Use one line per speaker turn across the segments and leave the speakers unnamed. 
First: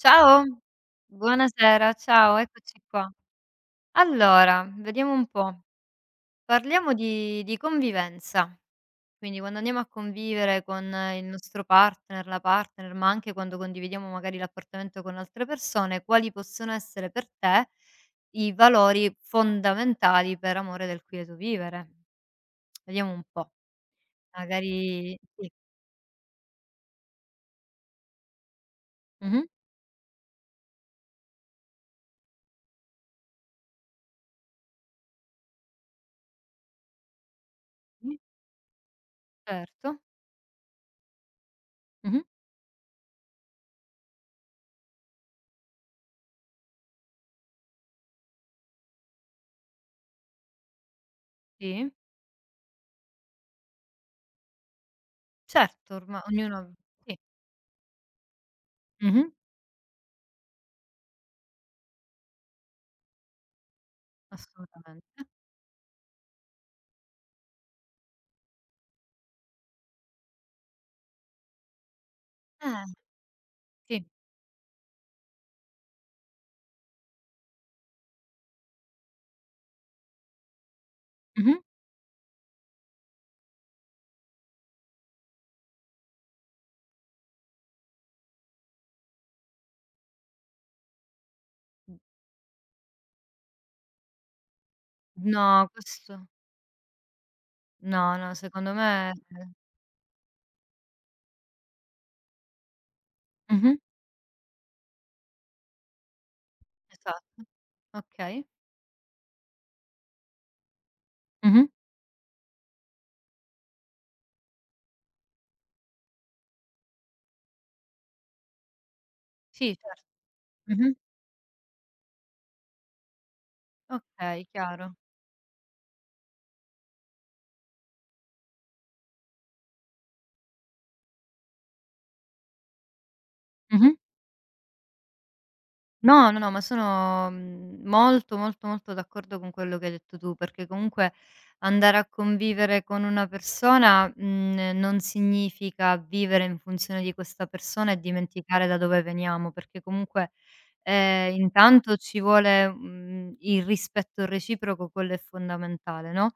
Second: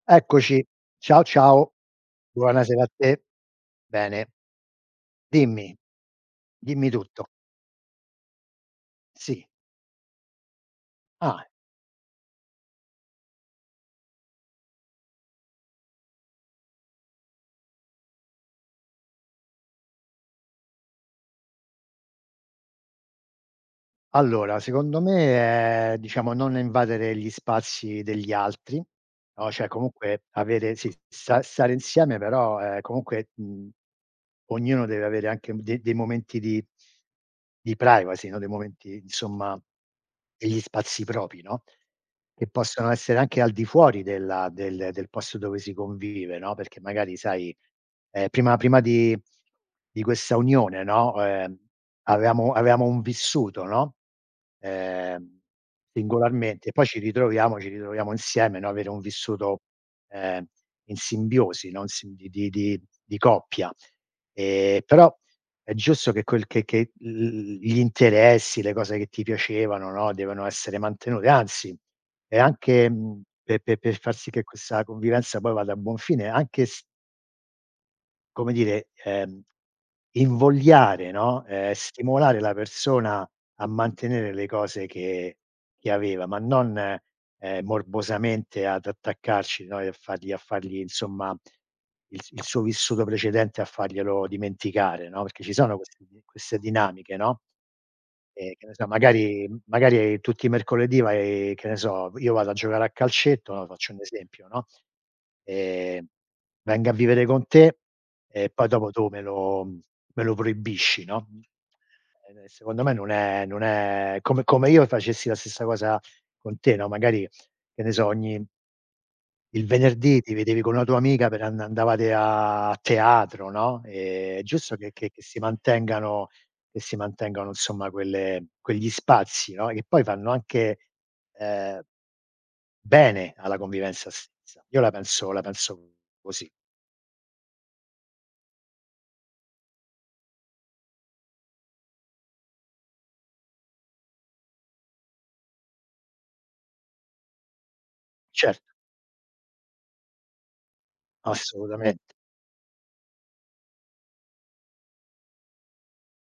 Ciao,
Eccoci. Ciao, ciao.
buonasera, ciao,
Buona
eccoci
sera a
qua.
te. Bene.
Allora, vediamo un po',
Dimmi, dimmi
parliamo
tutto.
di convivenza, quindi
Sì.
quando andiamo a convivere con il
Ah.
nostro partner, la partner, ma anche quando condividiamo magari l'appartamento con altre persone, quali possono essere per te i valori fondamentali per amore del quieto vivere? Vediamo un po',
Allora, secondo
magari sì.
me è, diciamo, non invadere gli spazi degli altri,
Mh-mh.
no, cioè comunque avere sì, stare insieme però, comunque, ognuno deve avere anche de dei momenti di
Sì,
privacy, no, dei momenti insomma,
certo.
degli spazi propri, no,
Mh-mh.
che possono essere anche al di fuori del posto dove si convive, no, perché magari sai, prima di questa unione, no,
Sì,
avevamo un vissuto, no, ehm,
certo, orma
singolarmente, e
ognuno
poi ci
sì.
ritroviamo ci ritroviamo insieme, no, avere un
Mh-mh.
vissuto, ehm, in simbiosi, no, in sim di coppia. Però
Assolutamente.
è giusto che quel che l gli interessi, le cose che ti piacevano, no, devono essere mantenute, anzi è anche,
Eh,
pe pe per
sì.
far sì che questa convivenza poi vada a buon fine, anche s come dire, invogliare, no,
Mh-mh.
stimolare la persona a mantenere le cose che aveva, ma non, morbosamente ad attaccarci noi, a fargli insomma il suo vissuto precedente a farglielo dimenticare, no, perché ci
No,
sono
questo
queste dinamiche, no?
no, no,
Che
secondo
ne so,
me
magari tutti i mercoledì vai che ne so, io vado a giocare a calcetto, no,
mh-mh.
faccio un esempio, no, ehm, venga a vivere
Esatto.
con te
Okay.
e poi dopo tu me lo proibisci, no,
Mh-mh.
secondo me non è come io facessi la stessa cosa con te, no, magari, che ne so, ogni il
Sì, certo.
venerdì ti vedevi con una
Mh-mh.
tua amica per andavate a teatro, no, è
Okay,
giusto che
chiaro.
che che si mantengano insomma quelle quegli spazi, no, che poi fanno anche, ehm bene alla
Mh-mh.
convivenza stessa. Io la penso
No, no,
così.
no, ma sono, molto, molto, molto d'accordo con quello che hai detto tu, perché comunque andare a convivere con una persona, non significa vivere in funzione di questa persona e dimenticare
Certo,
da dove veniamo, perché comunque, intanto
assolutamente.
ci vuole, il rispetto reciproco, quello è fondamentale, no,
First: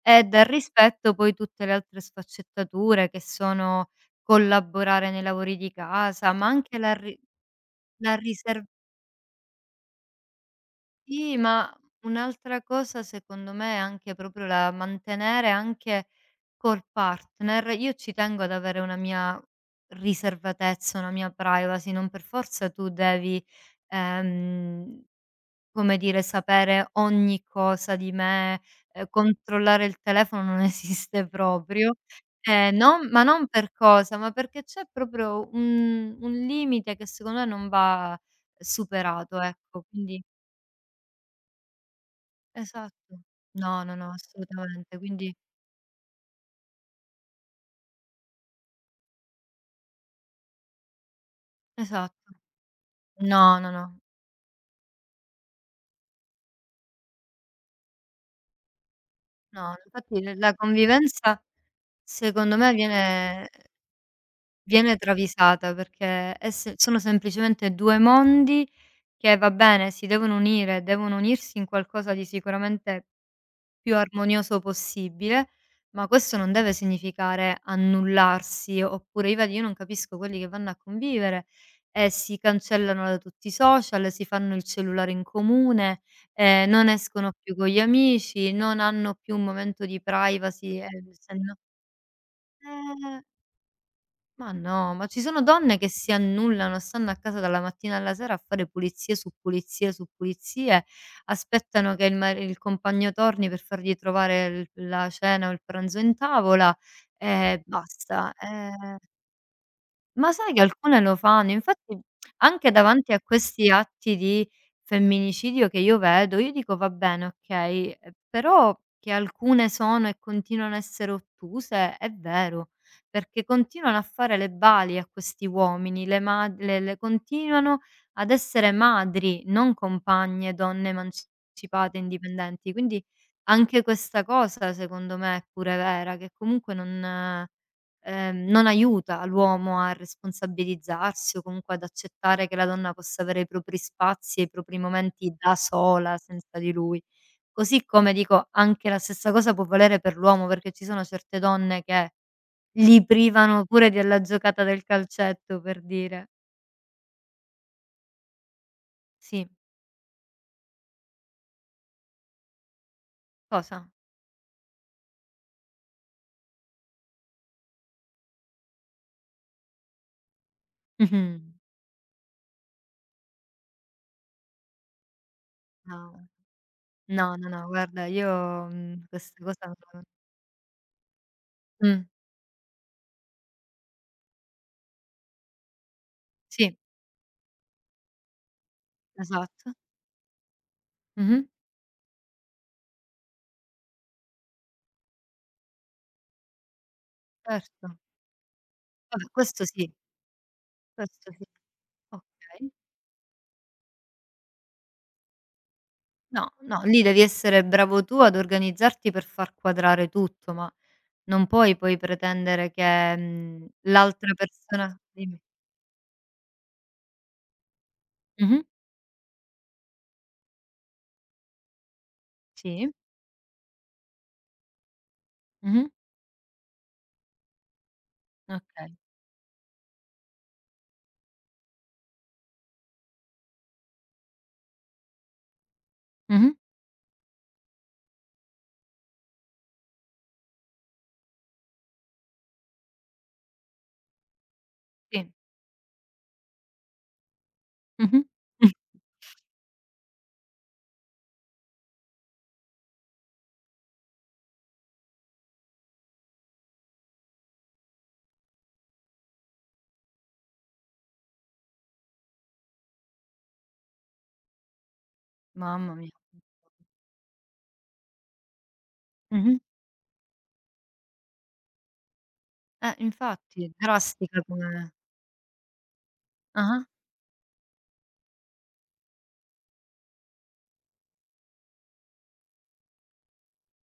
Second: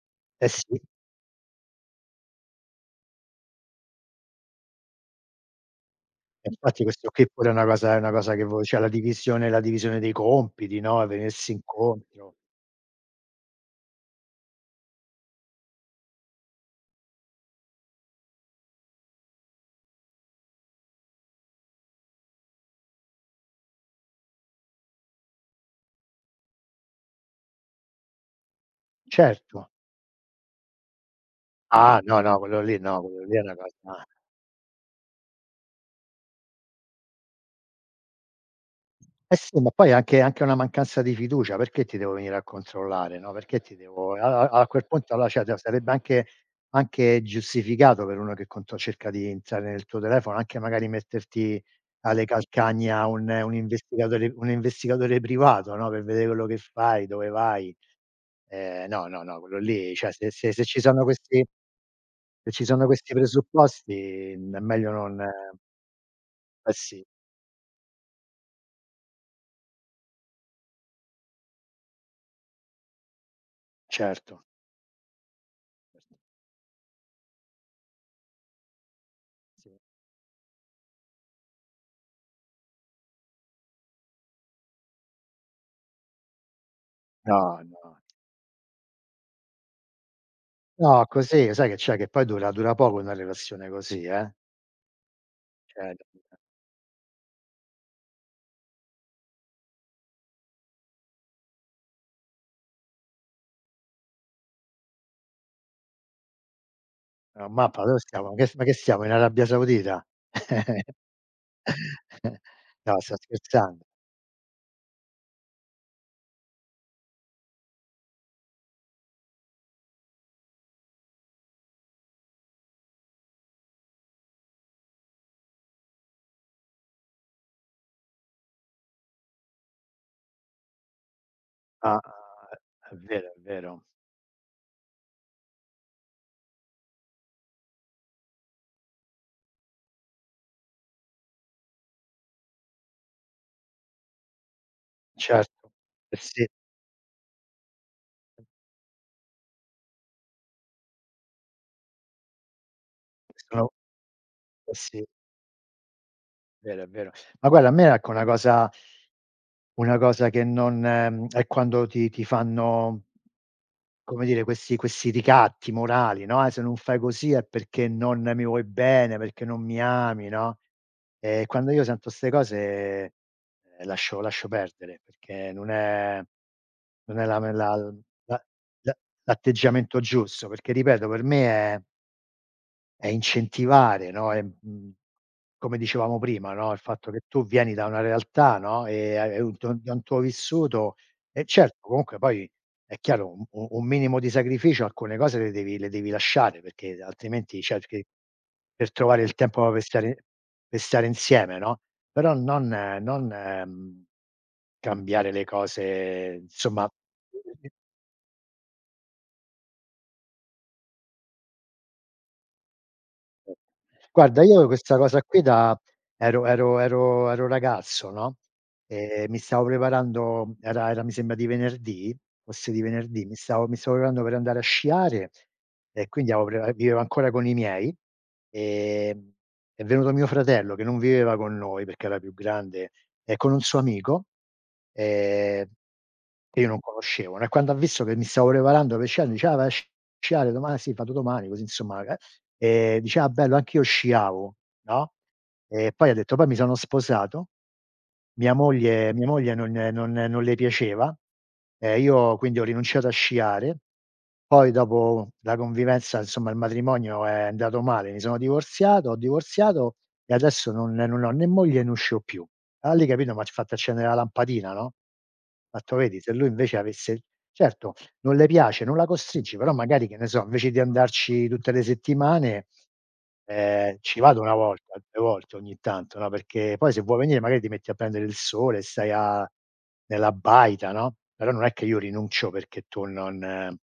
e dal
Eh sì,
rispetto poi tutte le altre sfaccettature che sono collaborare nei lavori di casa, ma
e
anche
infatti
la
questo
ri
qui pure è una cosa è una
la
cosa che vo
riser
cioè la divisione dei compiti, no,
Sì,
venirsi
ma
incontro.
un'altra cosa secondo me è anche proprio la mantenere anche col partner io ci tengo ad avere una mia riservatezza, una mia privacy, non per forza tu devi, ehm, come dire, sapere ogni cosa di me,
Certo.
controllare il telefono non esiste proprio.
Ah, no, no, quello lì no,
Non ma
quello lì è
non
una
per
cosa,
cosa, ma perché c'è proprio un limite che secondo me non va
eh
superato,
sì, ma
ecco,
poi anche
quindi
una mancanza di fiducia, perché ti devo venire a controllare,
esatto.
no, perché ti
No, no, no,
devo a a a quel
assolutamente.
punto, allora
Quindi
cioè, sarebbe anche giustificato per uno che contro cerca di entrare nel tuo telefono, anche magari metterti alle
esatto.
calcagna un
No, no, no,
investigatore un investigatore privato, no, per vedere quello che fai, dove vai. No, no, no, quello
no,
lì cioè
infatti
se
l
se
la
se ci sono
convivenza
questi,
secondo me viene
presupposti, è meglio
viene
non,
travisata perché è
eh
se sono
sì,
semplicemente 2 mondi che, va bene, si devono unire, devono unirsi in qualcosa di sicuramente più
certo.
armonioso possibile, ma
Certo,
questo non deve significare annullarsi, oppure io vedi io
sì.
non capisco quelli che vanno a convivere e si cancellano da tutti i social, si fanno il cellulare in comune, non escono più
No,
con gli
no.
amici, non hanno più un momento di privacy e
No,
se
così
no
sai che c'è, che poi dura poco una
eh.
relazione così, eh.
Ma no, ma ci sono donne
Cioè
che si
no,
annullano, stanno a casa dalla mattina alla sera a fare pulizie su pulizie su pulizie, aspettano che il compagno torni per fargli trovare l la cena o il pranzo in tavola e
mappa dove stiamo?
basta.
Che s ma che
Ehm,
siamo in Arabia Saudita?
ma sai che alcune lo fanno? Infatti anche
No,
davanti
sto
a questi
scherzando.
atti di femminicidio che io vedo, io dico: "Va bene, okay", però che alcune sono e continuano a essere ottuse è vero, perché continuano a fare le bali a questi uomini, le continuano ad essere madri, non compagne, donne
Ah,
emancipate,
ah,
indipendenti.
è
Quindi
vero, è
anche
vero.
questa cosa secondo me è pure vera, che comunque non non aiuta l'uomo a responsabilizzarsi o comunque ad accettare che la donna possa avere i propri spazi e i propri momenti da
Certo. Eh
sola,
sì.
senza di lui. Così come dico, anche la stessa cosa può valere per l'uomo, perché ci sono certe donne che li privano
Sono,
pure della giocata
eh
del
sì, è
calcetto, per dire.
vero, è vero. Ma guarda, a me ecco una cosa.
Sì.
Una cosa che non, è quando ti fanno,
Cosa?
come dire, questi ricatti morali, no: "Ah, se non fai così è perché non mi vuoi bene, perché non mi ami", no,
Mh-mh.
quando io sento 'ste cose, lascio perdere, perché non è
No.
non è
No,
la
no,
me
no,
la
guarda io,
la la
questa cosa non
l'atteggiamento
la
giusto, perché ripeto, per me è
mh,
è incentivare, no, è, come dicevamo prima, no,
sì,
il fatto che tu vieni da una realtà, no, e hai
esatto.
un tuo vissuto,
Mh-mh,
e certo comunque poi è chiaro un minimo di sacrificio, alcune cose le devi lasciare perché altrimenti
certo.
cerchi per trovare
Vabbè,
il
questo
tempo per
sì,
stare
questo sì.
insieme, no, però
Okay.
non, non, cambiare le cose
No, no,
insomma.
lì devi essere bravo tu ad organizzarti per far quadrare tutto, ma non puoi poi pretendere che,
Mh.
l'altra
Guarda, io avevo questa
persona
cosa
dimmi.
qui da ero ragazzo, no,
Mh-mh.
e mi stavo preparando, era era mi sembra di venerdì, forse di
Sì.
venerdì, mi stavo preparando per andare a sciare,
Mh-mh.
e quindi avevo, pre vivevo ancora con i miei,
Okay.
ehm, è venuto mio fratello che non viveva con noi perché era più grande, e con un suo amico, ehm,
Mh-mh.
che io non conoscevo, no, e quando ha visto che mi stavo preparando per sciare, dice: "Ah, vai a sciare domani?" "Sì, vado domani", così insomma, eh. Dice: "Ah bello, anch'io sciavo", no,
Sì.
e poi ha detto: "Poi mi sono sposato,
Mh-mh.
mia moglie mia moglie non le piaceva, e io quindi ho rinunciato a sciare, poi dopo la convivenza, insomma il matrimonio è andato male, mi sono divorziato, ho divorziato, e adesso non ho né moglie né uscio più". Allora lì, capito, m'ha fatto accendere la lampadina, no, ho fatto:
Mamma mia.
"Vedi, se lui invece avesse" certo, non le piace, non la costringi,
Mh-mh.
però magari, che ne so, invece di andarci tutte le settimane,
Infatti,
ci vado
drastica
1 volta,
come
2 volte ogni tanto, no, perché
ah-ah.
poi se vuoi venire magari ti metti a prendere il sole, stai a nella baita, no, però non è che io rinuncio perché tu non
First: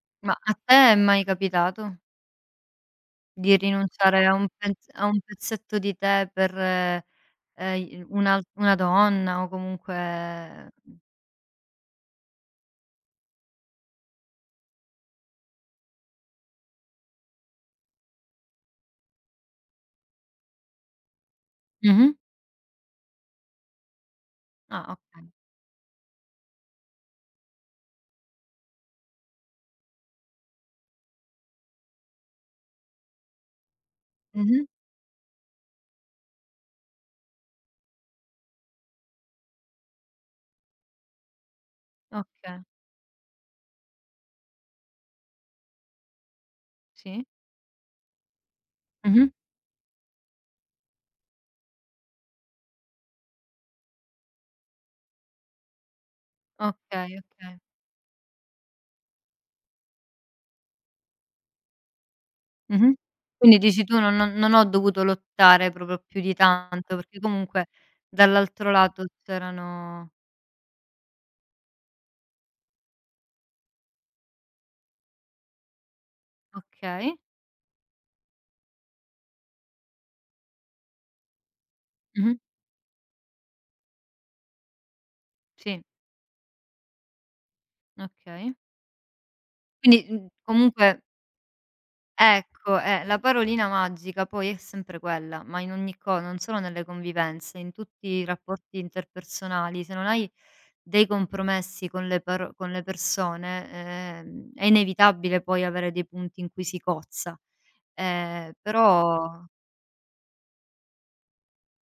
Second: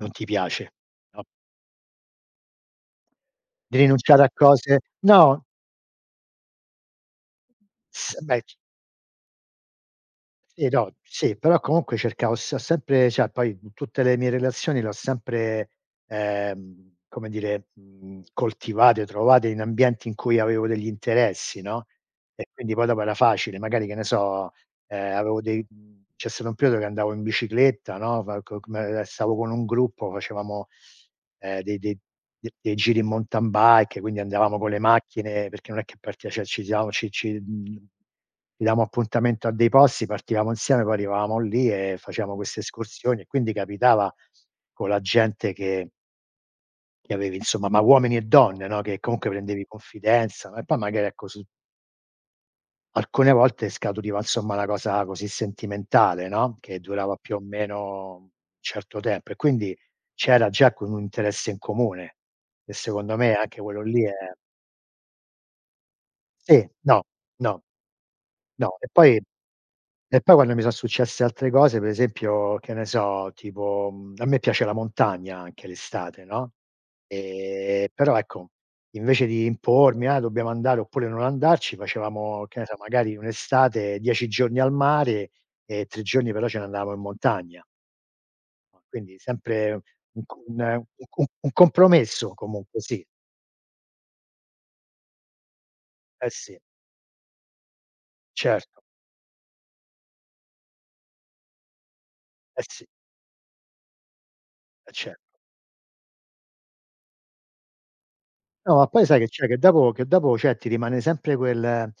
ti
Ma a
piace,
te è
no,
mai capitato di
di rinunciare
rinunciare
a
a
cose,
un
no,
pezzetto di te per, i
s
un'al
beh.
una donna o
Sì,
comunque
no, sì, però comunque cercavo, s ho sempre, cioè poi in tutte le mie relazioni le ho sempre, come dire, coltivate, trovate in ambienti in cui avevo degli interessi, no,
mh-mh.
e quindi poi dopo era facile, magari, che ne so.
Ah, okay.
Avevo dei, c'è stato un periodo che andavo in bicicletta, no, fa co come, stavo con un gruppo, facevamo, ehm, dei dei dei giri in mountain bike, quindi andavamo
Mh-mh.
con le macchine, perché non è che partia cioè ci siamo ci ci ci davamo appuntamento a dei posti, partivamo insieme, poi arrivavamo lì e facevamo queste
Okay,
escursioni, e quindi capitava con la gente che
sì.
avevi insomma, ma uomini e donne, no, che comunque
Mh-mh.
prendevi confidenza, no, e poi magari, ecco su alcune volte scaturiva insomma una cosa così sentimentale, no, che durava
Okay,
più o
okay.
meno un certo tempo, e quindi c'era già con un interesse in comune, che
Mh-mh.
secondo me
Quindi
anche quello
dici tu
lì è,
non ho dovuto lottare proprio più di
sì,
tanto,
no,
perché
no,
comunque dall'altro
no.
lato c'erano
E poi quando mi son successe altre cose, per esempio, che ne so, tipo, a me piace la montagna anche l'estate, no,
okay.
però ecco, invece di impormi: "Ah, dobbiamo andare oppure non andarci",
Mh-mh.
facevamo, che ne so, magari un'estate 10 giorni al mare
Sì,
e 3 giorni però ce ne andavamo in montagna,
okay.
no, quindi sempre
Quindi,
un co un
comunque
un co un compromesso
ecco,
comunque, sì.
la parolina magica poi è sempre quella, ma in ogni co
Eh
non
sì,
solo nelle convivenze, in tutti i rapporti
certo.
interpersonali. Se non hai dei compromessi con le paro
Eh
con le
sì,
persone, è
eh certo.
inevitabile poi avere dei punti in cui si cozza.
No, ma poi sai che
Però
c'è, che dopo, cioè, ti rimane sempre quel,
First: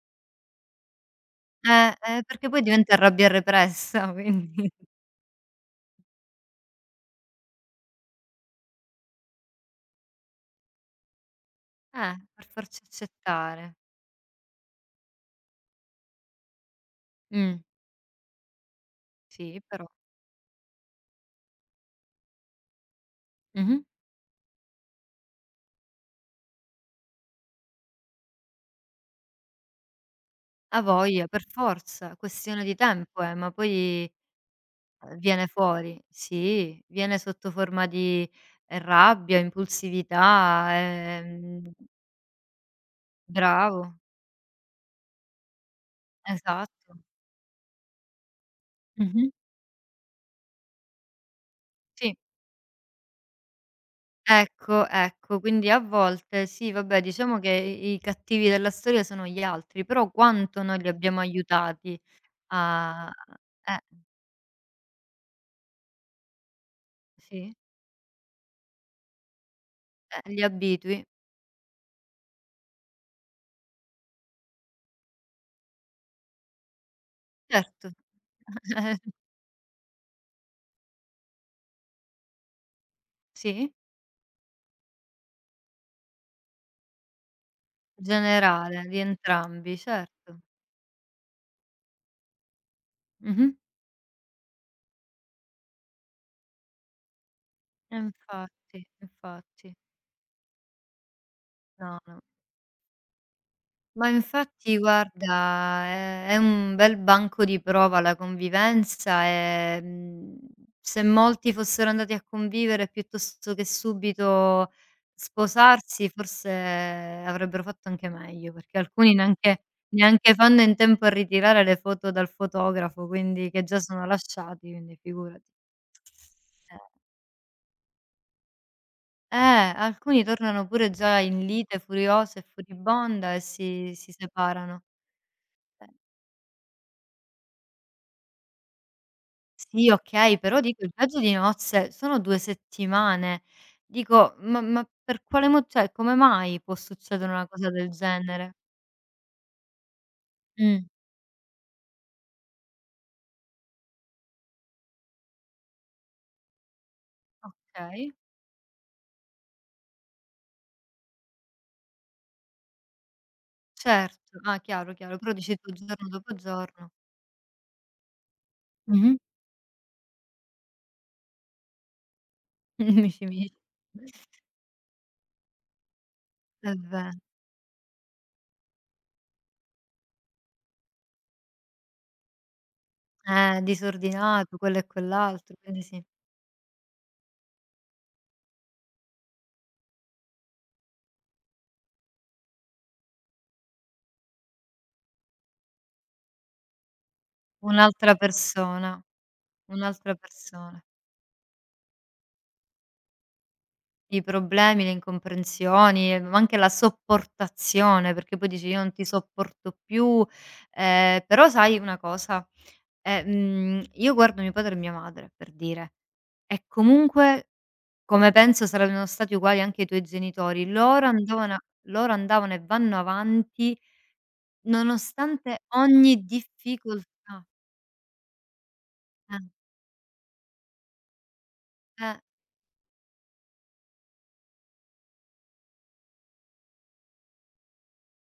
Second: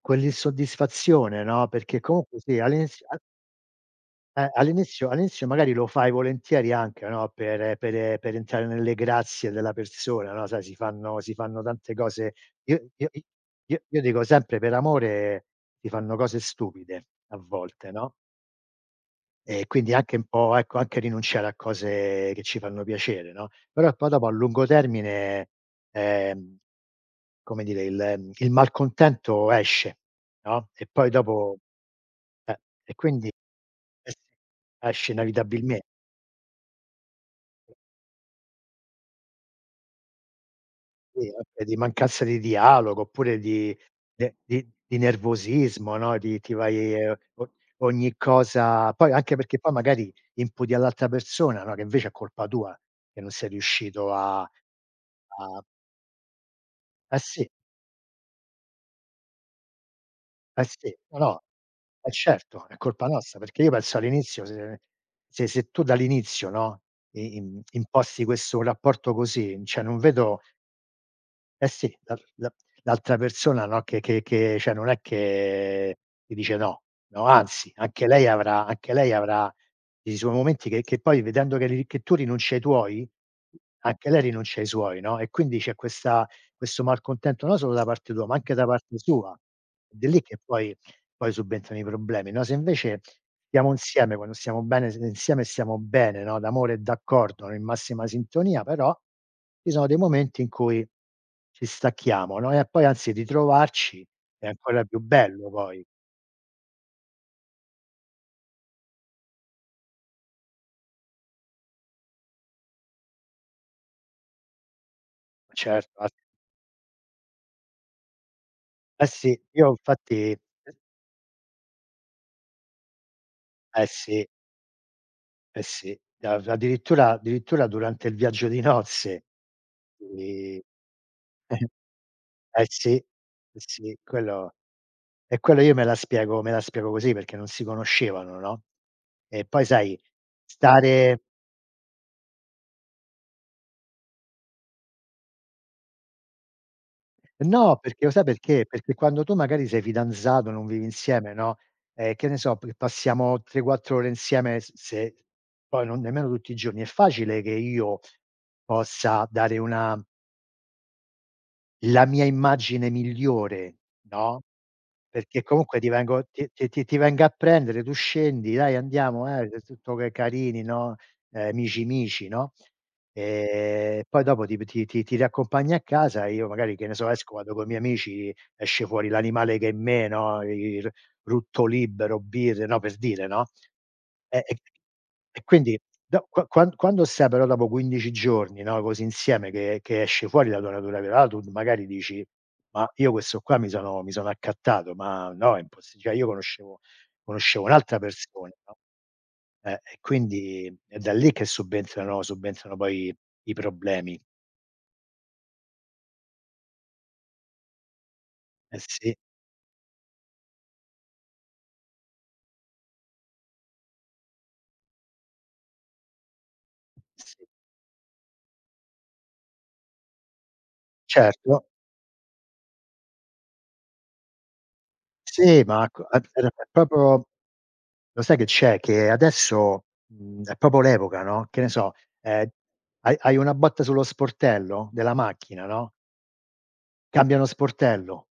quell'insoddisfazione, no, perché comunque
perché
sì,
poi diventa
all'inizio a,
rabbia repressa, quindi
all'inizio magari lo fai volentieri anche, no, per entrare nelle grazie della persona, no, sai si fanno tante cose,
per farci
io i
accettare.
io dico sempre per amore si fanno cose stupide a
Mh,
volte, no?
sì,
E
però
quindi anche un po', ecco, anche rinunciare a cose che ci fanno piacere, no,
mh-mh.
però poi dopo a lungo termine, ehm, come dire, il malcontento esce, no,
Ha
e poi
voglia, per
dopo,
forza,
eh,
questione di
e
tempo
quindi,
è, ma
eh
poi
sì, esce
uhm, viene
inevitabilme
fuori, sì, viene sotto forma di rabbia, impulsività,
sì, anche di mancanza di dialogo, oppure di,
bravo,
de di nervosismo, no, di ti vai,
esatto.
o ogni cosa poi,
Mh-mh.
anche perché poi magari imputi all'altra persona, no, che invece è
Sì,
colpa tua, che non sei riuscito a
ecco, ecco,
a
quindi a volte sì, vabbè,
eh
diciamo
sì,
che i cattivi della storia sono gli altri, però quanto
eh
noi li
sì, no,
abbiamo
no,
aiutati
eh certo, è colpa
a
nostra, perché io
eh,
penso all'inizio, se tu dall'inizio, no, i
sì,
im imposti questo rapporto così, cioè non vedo,
li abitui,
eh sì, l'altra persona, no, che cioè non è che ti dice no, no, anzi
certo.
anche lei avrà anche lei avrà i suoi momenti che poi vedendo che tu rinunci ai tuoi,
Sì,
anche lei rinuncia ai suoi, no, e quindi c'è questa, questo malcontento non solo da parte tua, ma anche da
generale, di
parte sua.
entrambi,
Ed è lì che
certo.
poi, subentrano i problemi, no, se invece
Mh-mh.
stiamo insieme, quando stiamo bene, s insieme stiamo bene, no, d'amore e d'accordo, in
E
massima sintonia,
infatti,
però ci
infatti.
sono dei momenti in cui ci
No, no.
stacchiamo, no, e poi anzi ritrovarci
Ma
è
infatti
ancora più bello poi.
guarda, è un bel banco di prova la convivenza e, se molti fossero andati a convivere piuttosto che subito
Certo, a,
sposarsi, forse avrebbero fatto anche meglio, perché
eh
alcuni
sì,
neanche
io
neanche
infatti,
fanno in tempo a ritirare le foto dal fotografo, quindi che già
eh
sono
sì,
lasciati, quindi figurati.
eh sì, a
Eh,
addirittura addirittura durante il viaggio di nozze.
alcuni
Quindi
tornano pure già in lite furiosa e
sì, eh
furibonda e si
sì,
si
quello,
separano.
e quello io me
Eh.
la spiego me la spiego così, perché non si conoscevano, no, e poi
Sì,
sai, ah,
okay, però dico il viaggio
stare,
di nozze sono 2 settimane. Dico: ma per quale mo" cioè come mai può succedere una cosa
no,
del
perché lo sai
genere?
perché? Perché quando tu magari sei fidanzato, non vivi
Mh,
insieme, no, che ne so, p passiamo 3, 4 ore insieme, s se poi non nemmeno tutti i giorni, è facile che io
okay,
possa dare una, la mia immagine migliore,
certo.
no,
Ah, chiaro, chiaro, però
perché
dici tu
comunque ti
giorno
vengo
dopo
ti ti ti
giorno.
ti vengo a prendere, tu scendi: "Dai
Mh-mh.
andiamo, t tutto ca carini, no, mici mici", no,
Mici, mici.
poi dopo ti p ti ti ti riaccompagni a casa e io
È
magari, che ne so,
ve
esco, vado coi miei amici, esce fuori l'animale che è in me, no, il rutto libero, birre, no, per dire, no, e
disordinato, quello e quell'altro,
quindi
quindi sì.
da qua, quando stai però dopo 15 giorni, no, così insieme che esce fuori la tua natura vera, tu magari dici: "Ma io questo qua mi sono accattato, ma no, è impossi" cioè io conoscevo un'altra
Un'altra
persona, no,
persona,
e
un'altra
quindi
persona.
è da lì che subentrano poi i problemi.
I problemi, le incomprensioni, ma anche la sopportazione, perché poi dici:
Eh
"Io non ti
sì,
sopporto più". Però sai una cosa, io guardo mio padre e mia madre, per dire, e
sì.
comunque, come penso saranno stati uguali anche i tuoi genitori, loro andavano a
Certo.
loro andavano e vanno avanti
Sì,
nonostante
ma co a
ogni
era è proprio,
difficoltà.
lo sai che c'è? Che
Eh,
adesso, è proprio l'epoca, no, che ne so,
eh,
ehm, hai una botta sullo sportello della macchina, no, cambiano sportello.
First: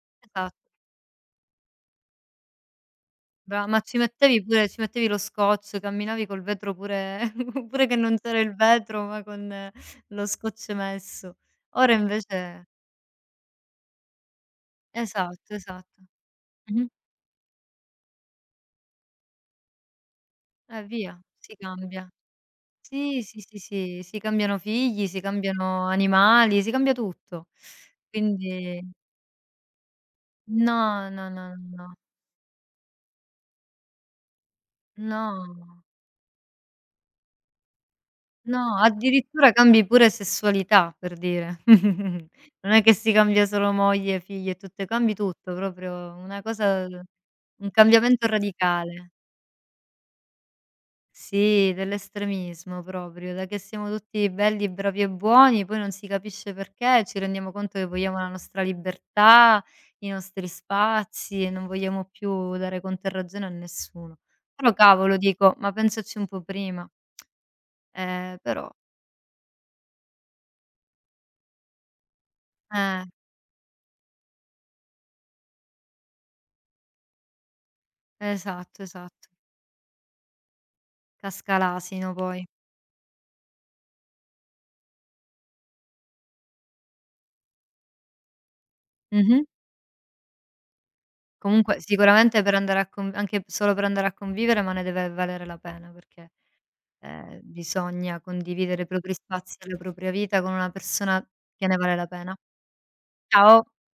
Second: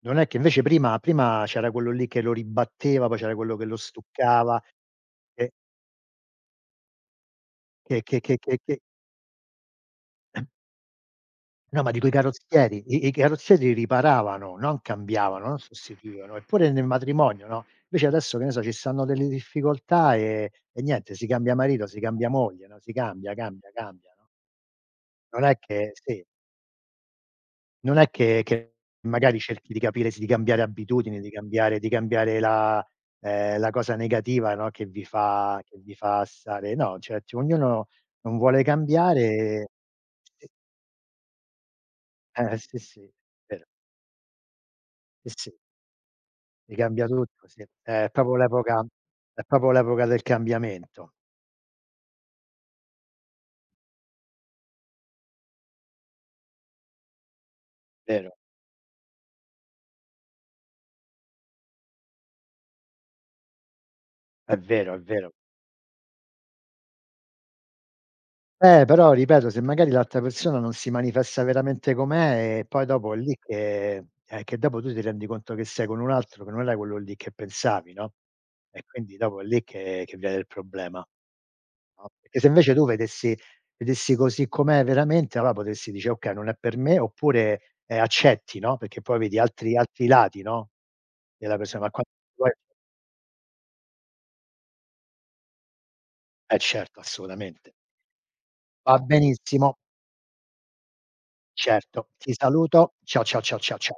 Non è che invece
esatto.
prima c'era quello lì che lo ribatteva, poi c'era quello che
Bra
lo
ma ci mettevi
stuccava,
pure ci mettevi lo
che
scotch, camminavi col vetro pure pure che non c'era il
che
vetro, ma con lo scotch messo.
no, ma
Ora
dico i
invece
carrozzieri, i carrozzieri riparavano, non cambiavano,
esatto,
non
esatto.
sostituivano. Eppure nel
Mh-mh.
matrimonio, no, invece adesso, che ne so, ci stanno delle difficoltà e niente,
Via,
si cambia
si
marito, si
cambia.
cambia moglie, no, si
Sì,
cambia,
sì, sì,
cambia,
sì,
cambia,
si
no?
cambiano figli, si
Non è
cambiano
che sì,
animali, si cambia tutto.
non è che
Quindi
magari cerchi di capire, s di cambiare
no,
abitudini, di
no, no, no,
cambiare di
no.
cambiare la, la cosa negativa, no, che
No.
vi fa stare no, cioè c ognuno non vuole
No, addirittura
cambiare,
cambi pure
sì,
sessualità, per dire. Non
sì,
è che
sì,
si cambia
vero.
solo moglie, figli e tutto, cambi
Sì, sì,
tutto, proprio una
si
cosa
cambia tutto, sì.
un cambiamento radicale.
È proprio l'epoca del cambiamento.
Sì, dell'estremismo proprio, da che siamo tutti belli, bravi e buoni, poi non si capisce perché, ci rendiamo conto che vogliamo la
Vero,
nostra libertà, i nostri spazi e non vogliamo più dare conto e ragione a nessuno.
è
Però
vero, è
cavolo
vero.
dico, ma pensaci un po' prima. Però
Però ripeto, se magari l'altra persona non si manifesta veramente com'è, e poi
eh,
dopo è lì che, che dopo tu ti rendi conto che sei con un altro, che non era quello lì che pensavi, no,
esatto,
e quindi
esatto.
dopo è lì che viene il problema,
Casca
no,
l'asino
perché
poi.
se invece tu vedessi così com'è veramente, allora potresti dice: "Okay, non è per me", oppure, accetti, no, perché poi vedi
Mh-mh.
altri lati, no, della
Comunque
persona, ma quando
sicuramente
vuoi-
per andare a con anche solo per andare a convivere, ma ne deve valere la pena perché,
eh certo, assolutamente.
bisogna condividere i
Va
propri spazi e la
benissimo,
propria vita con una persona che ne vale la
certo. Ti
pena.
saluto. Ciao, ciao, ciao,
Ciao.
ciao, cia